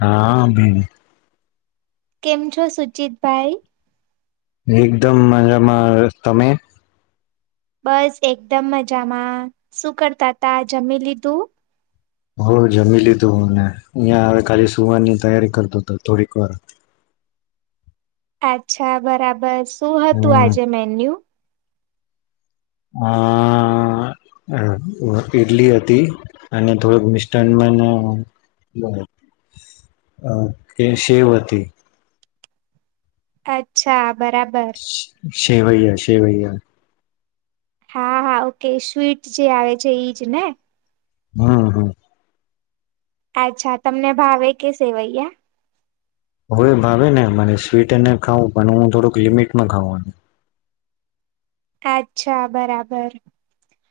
હા ભી કેમ છો સુચિતભાઈ? એકદમ મજામાં, તમે? બસ એકદમ મજામાં શું કરતા તા જમી લીધું? હો જમી લીધું હો ને અહં હ ખાલી સુવારની તૈયારી કરતો હતો થોડીક વાર. અચ્છા બરાબર. શું હતું હમ આજે મેન્યુ? આ ઈડલી હતી અને થોડક મિસ્ટાનમાં કે સેવ હતી. અચ્છા. બરાબર. સેવૈયા સેવૈયા. હા હા ઓકે સ્વીટ જે આવે છે ઈજ ને. હા હા. અચ્છા તમને ભાવે કે સેવૈયા? હોવે ભાવે ને મને સ્વીટ અને ખાવં પણ હું થોડુંક લિમિટમાં ખઉં. અચ્છા બરાબર.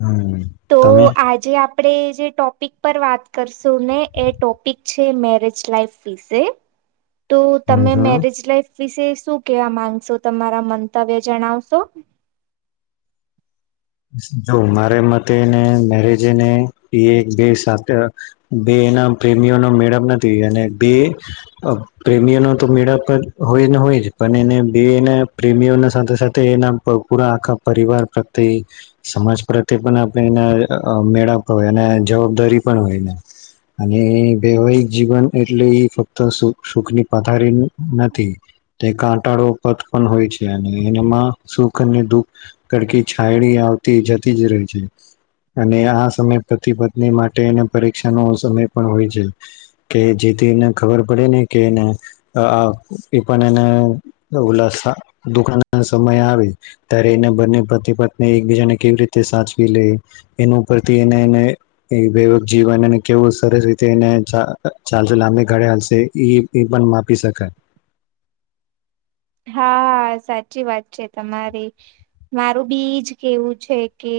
હમ તો તમે આજે આપ આપણે જે ટોપિક પર વાત કરશું ને એ ટોપિક છે, મેરેજ લાાઈફ વિશે તો હમ તમે હમ મેરેજ લાઈફ વિશે શું કેવા માંગશો તમારા મંતવ્ય જણાવશો. જો મારે મતેને મેરેજને એ બે સાથે બે એના પ્રેમીઓનો મેળપ નથી. અને બે અ પ્રેમીઓનો તો મેળપ હોયને હોય જ પણ એને બે ને પ્રેમીઓ સાથે સાથે એના પૂરા આખા પરિવાર પ્રત્યે સમાજ પ્રત્યે પણ આપણે એના મેળા હોય અને જવાબદારી પણ હોયને અને વૈવાહિક જીવન એટલે એ ફક્ત સુ સુખ ની પધારી નથી તે કાંટાળો પથ પણ હોય છે અને એનામાં સુખ અને દુઃખ કડકી છાયડી આવતી જતી જ રેય છે અને આ સમય પ્રતિ પત્ની માટે એને પરીક્ષાનો સમય પણ હોય છે કે જેથી એને ખબર પડે ને કેને અ એ પણ એને ઉ દુકાના સમય આવે ત્યારે એને બંને પ્રતિપત એકબીજાને કેવી રીતે સાચવી લે એના ઉપરથી એને એને વૈવક જીવન એને કેવું સરસ રીતે એને ચા ચાલશે લાંબી ગાળે હાલશે એ એ પણ માપી શકાય. હા સાચી વાત છે તમારે મારું બીજ કેવું છે કે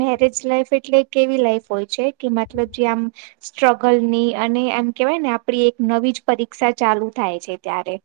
મેરેજ લાઈફ એટલે કેવી લાઈફ હોય છે કે મતલબ જે આમ સ્ટ્રગલની અને એમ કેવાય ને આપડી એક નવી જ પરીક્ષા ચાલુ થાય છે ત્યારે.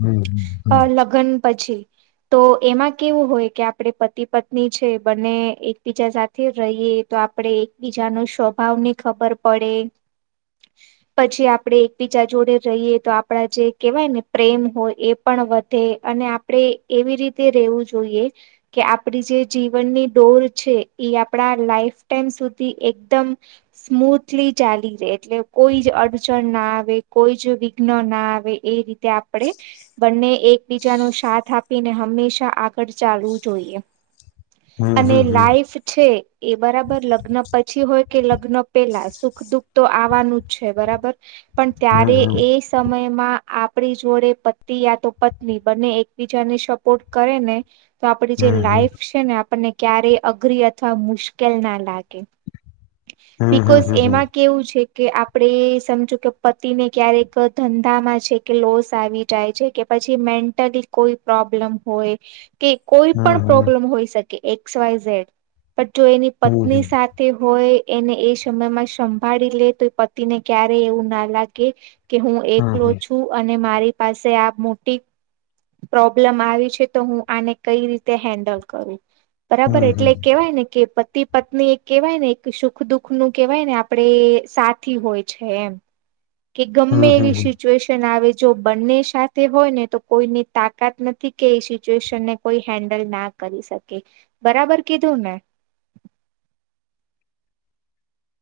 હમ્મ. અ લગ્ન પછી. તો એમાં કેવું હોય કે આપડે પતિ પત્ની છે બન્ને એકબીજા સાથે રહીએ તો આપડે એકબીજા ન સ્વભાવ ની ખબર પડે પછી આપડે એકબીજા જોડે રહીએ તો આપડા જે કેહેવાય ને પ્રેમ હોય એ પણ વધે અને આપણે એવી રીતે રહેેવું જોઈએ કે આપડી જે જીવનની ડોર છે ઇ આપણા લાઈફ ટાઈમ સુધી એકદમ સ્મૂથલી ચાલી રે એટલે કોઈ જ અડચણ ના આવે કોઈ જ વિઘ્ન ના આવે એ રીતે આપણે બંને એકબીજાનો સાથ આપીને હંમેશા આગળ ચાલવું જોઈએ. અને હમ હમ લાઈફ છે. એ બરાબર લગ્ન પછી હોય કે લગ્ન પેલા સુખ દુઃખ તો આવાનું જ છે બરાબર પણ ત્યારે હમ એ સમય માં આપડી જોડે પતિ યા તો પત્ની બંને એકબીજાને સપોર્ટ કરે ને તો આપડી જે હમ લાઈફ છે ને અ આપણને ક્યારેય અઘરી અથવા મુશ્કેલ ના લાગે. હમ હમ બિકોસ હમ એમાં કેવું છે. કે આપણેે સમજો કે પતિને ક્યારેક ધંધામાં છે કે લોસ આવી. જાય છે કે પછી મેન્ટલી કોઈ પ્રોબ્લેમ હોય. કે કોઈ પણ હમ પ્રોબ્લમ હોય શ એક્સ વાય ઝેડ પણ જો એની હમ હમ હમ પત્ની હમ સાથે હોય એને એ શમયમાં સંભાળી લે તો એ પતિને ક્યારેય એવું ના લાગે. કે હું હમ હમ એકલો હમ છું. અ અને મારી પાસે આ મોટી પ્રોબ્લેમ આવી છે. તો હું આને કઈ રીતે હેન્ડલ કરું બરાબર. હમ એટલે હમ કેવાય ને કે પતિ પત્ની એક કેવાય ને એક સુખ દુખ નું કેવાય ને આપડે સાથી હોય છે. એમ કે ગમે હમ એવી હમ સિચ્યુએશન આવે જો બન્ને. સાથે હોય ને તો કોઈની તાકાત નથી કે એ સિચ્યુએશન ને કોઈ હેન્ડલ ના કરી શકે બરાબર કીધું ને?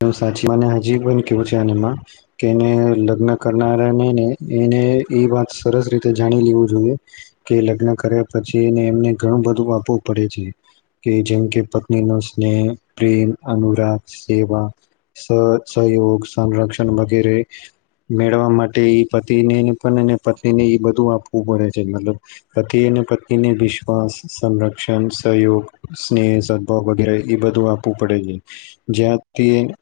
[inaudible] મને હજી પણ કેવું છે. આનામાં કે એને લગ્ન કરનારાનેને એને એ વાત સરસ રીતે જાણી લેવું જોઈએ, કે લગ્ન કર્યા પછી ને એમને ઘણું બધું આપવું પડે છે, કે જેમ કે પત્ની નો સ્નેહ પ્રેમ અનુરાગ સેવા. સ સહયોગ, સંરક્ષણ વગેરે મેળવવા માટે ઇ પતિને પણને પત્નીને ઇ બધું આપવું પડે છે, મતલબ પતિ અને પત્નીને વિશ્વાસ, સંરક્ષણ, સહયોગ, સ્નેહ, સદભાવ વગેરે બધું આપવું પડે છે, જ્યાં તે [inaudible]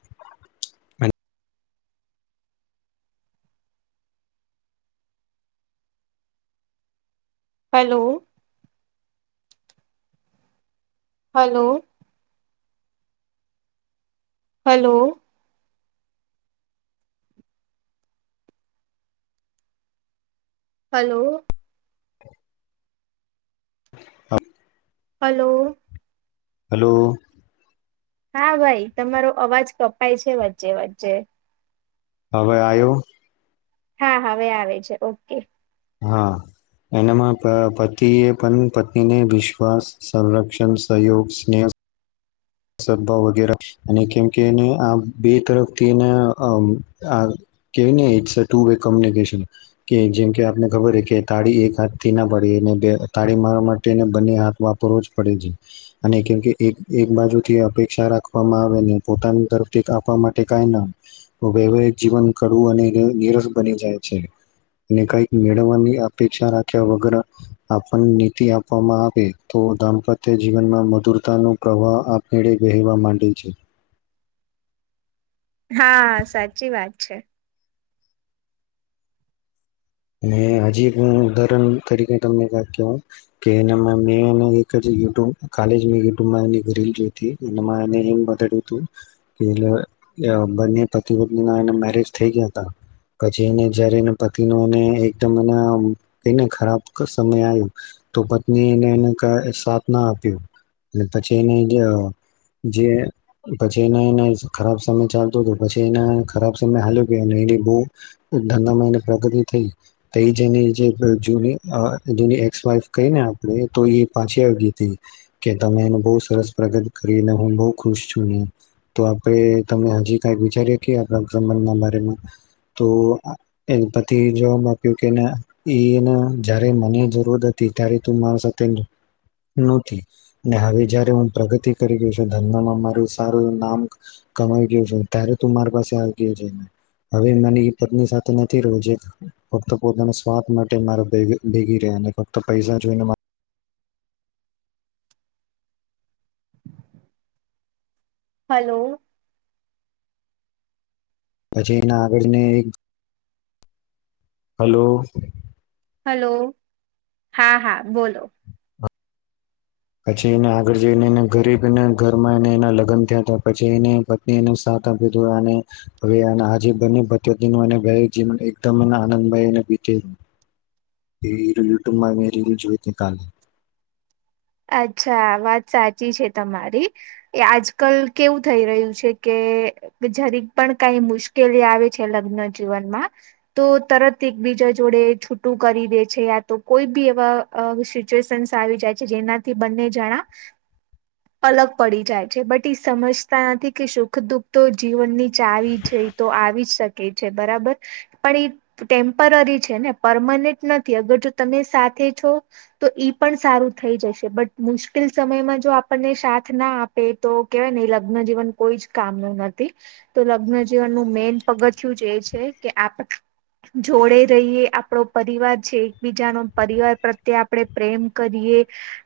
હલો, હલો! હલો! હલો! હ, હ. હલો! હલો. હા ભાઈ તમારો અવાજ કપાય છે. વચ્ચે વચ્ચે હવે આયો. હા હવે આવે છે, ઓકે. હા, એનામાં પતિએ પણ પત્નીને વિશ્વાસ, સંરક્ષણ, સહયોગ, સ્નેહ સદભાવ વગેરે અને કેમકે એને આ બે તરફથી એને અમ આ કેય ને ઇટસ ટુ વે કોમ્યુનિકેશન કે જેમકે, આપને ખબર હોય કે તાળી એક હાથથી ના પડેને તાળી મારવા માટેને બંને હાથ વાપરવો જ પડે છે, અને કેમકે એક એક બાજુ થી અપેક્ષા રાખવામાં આવેને પોતાની તરફથી આપવા માટે કાંઈ ના વૈવાહિક જીવન કડવું અને નિરસ બની જાય છે ને કાઈક મેળવવાની અપેક્ષા રાખ્યા વગર આપણ નીતિ આપવામાં આવે તો દાંપત્ય જીવનમાં મધુરતા નો પ્રવાહ આ મેળે વહેવા માંડે છે. હા સાચી વાત છે. ને હજી એક હું ઉદાહરણ તરીકે તમને વાત કેવ કે [inaudible] કાલે જે મે યુ ટ્યુબમાં રીલ જો એ એમ બતાડયું તું. કે [inaudible] બને પતિ પત્નીના મેરેજ થઈ ગયા પછી ને જયારેએના પતિનું ને એકદમ એના એના ખરાબ સમય આવ્યો તો પત્ની ને એને સાથ ના આપ્યો. પછી એને જે જે પછી એ એને ખરાબ સમય ચાલતો ગયો પછી, એને ખરાબ સમય હાલ્યો ગ્યો, એની બવ ધંધામાં ને પ્રગતિ એ જેની જે જુની જની એક્સ વાઈફ કહીને આપણે તો એ પાછી આવી તી કે તમે [inaudible] બહુ સરસ પ્રગત કરીને હું બહુ ખુશ છું. ને તો આપણે તમે હજી કાંઇ વિચાર્યું કે આપણા સંબંધના બારેમા તો એ તે જવાબ આપ્યો કે એના એને જ્યારે મને જરૂર હતી. ત્યારે, તું મારા સાથે નોતી ને હવે જયારે હું પ્રગતિ કરી રહ્યો છું ધંધામાં મારું સારું નામ કમાઈ ગયું છે. ત્યારે તું માર પાસે આવીતી [inaudible] હવે મને પત્ની સાથે નથી રેવું જે ફક્ત પોતાના સ્વાદ માટે મારા ભેગી રહ્યા ફક્ત પૈસા જોઈને. હલો, પછી એના આગળને એક હલો, હલો હા હા બોલો. પછી એને આગળ જઈને એને ગરીબને ઘરમાં એને એના લગ્ન થયા હતા. પછી એને પત્ની એને સાથ આપી અને હવે, આજ બને ભત્યનું ભ જીવન એકદમ આનંદભાઈને બીતી એવી હીરો યુટ્યુબમાં મેમેં રીલ જોઈત કા અચ્છા વાત સાચી છે. તમારી એ આજકાલ કેવું થઈ રહ્યું છે કે જરી પણ કઈ મુશ્કેલી આવે છે. લગ્ન જીવનમાં તો તરત એકબીજા જોડે છૂટું કરી દે છે. યા તો કોઈ બી એવા સિચ્યુએશન્ આવી જાય છે. જેના બંને જણા અલગ પડી જાય છે. બટ એ સમજતા નથી કે સુખ દુઃખ તો જીવનની આવી જઈ તો આવી જ શકે. છે. બરાબર પણ, ઈ ટેમ્પરરી છે ને પરમનન્ટ નથી. અગર જો તમે સાથે છો તો ઈ પણ સારું થઈ જશે. બટ મુશ્કેલ સમયમાં જો આપણને સાથ ના આપે તો કેહેવાય ને લગ્નજીવન કોઈ જ કામ ન નથી તો લગ્નજીવનનું મેન પગથિયું જ એ છે, કે આપ જોડે રહીએ આપણો પરિવાર છે. એકબીજાનો પરિવાર પ્રત્યે આપણે પ્રેમ કરીએ.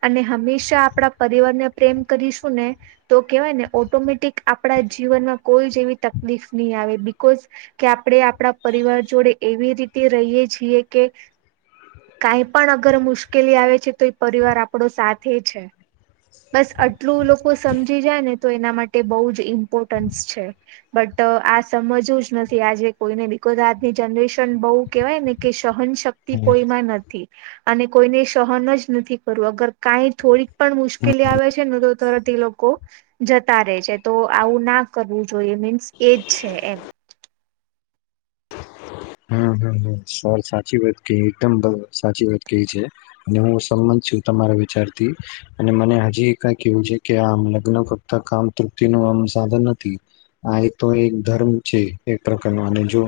અને હંમેશા આપણા પરિવારને પ્રેમ કરીશું, ને તો કેહેવાય ને ઓટોમેટિક આપણા જીવનમાં કોઈ જ એવી તકલીફ નહી આવે. બકોઝ કે આપણે આપણા પરિવાર જોડે એવી રીતે રહીયએ છીએ, કે કઈ પણ અગર મુશ્કેલી આવે છે. તો એ પરિવાર આપડો સાથે છે બસ આટલું લોકો સમજી જાય ને તો એના માટે બહુ જ ઇમ્પોર્ટન્સ છે બટ આ સમજવું જ નથી આજે કોઈને બિકઝ આજની જનરેશન બહુ કેહેવાય ને કે સહનશક્ વક્તિ કોઈમાં નથી અને કોઈને સહન જ નથી કરવા અગર કાઈ થોડીક પણ મુશ્કેલી આવે છે ને તો તરત એ લોકો જતા રેય છે તો આવું ના કરવું જોઈએ મીન્સ એજ છે એમ હમ [unintelligible] સાચી વાત ક એકદમ સાચી વાત ક છે અને હું સંમત છું તમારા વિચાર થી અને મને હજી કઈ કેવું છે કે આ લગ્ન ફક્ત આમ તૃપ્તિ નું આમ સાધન નથી આ એક તો એક ધર્મ છે એક પ્રકારનો અને જો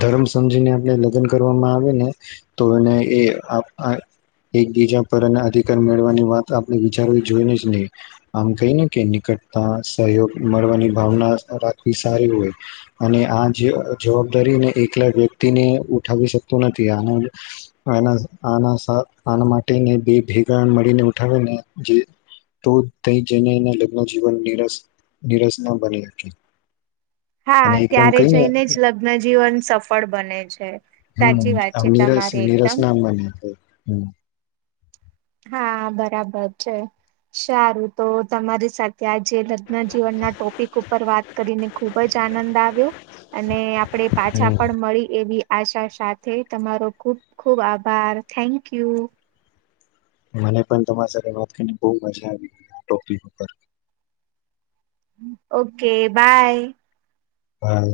ધર્મ સમજીને આપણે લગન કરવામાં આવે ને તો એને એ એકબીજા પર એ અધિકાર મેળવાની વાત આપણે વિચારવી જોઈને જ નહી આમ કઈ ને કે નિકટતા સહયોગ મળવાની ભાવના રાખવી સારી હોય અને આ જવાબદારીને એકલા વ્યક્તિને ઉઠાવી શકતું નથી આના આના આના માટેને બે ભેગા મળીને ઉઠાવે ને તો જઈને એ લગ્ન [unintelligible] હા અને એકદમ ત્યારે કઈને જઈને જ લગ્નજીવન સફ પળ બને છે હમ સાચી વાત છે તમારી એકદમ [unintelligible] ના બને હમ હા બરાબર છે સારું તો તમારી સાથે આજે લગ્ન જીવન ના ટોપિક ઉપર વાત કરીને ખુબ જ આનંદ આવ્યો અને આપણેે પાછા હમ પણ મળી એવી આશા સાથે તમારો ખુબ ખુબ આભાર થેન્ક યુ મને પન તમારી સાથે વાત કરીને બો મજા આવી ટોપિક ઉપર ઓ કે બાય હા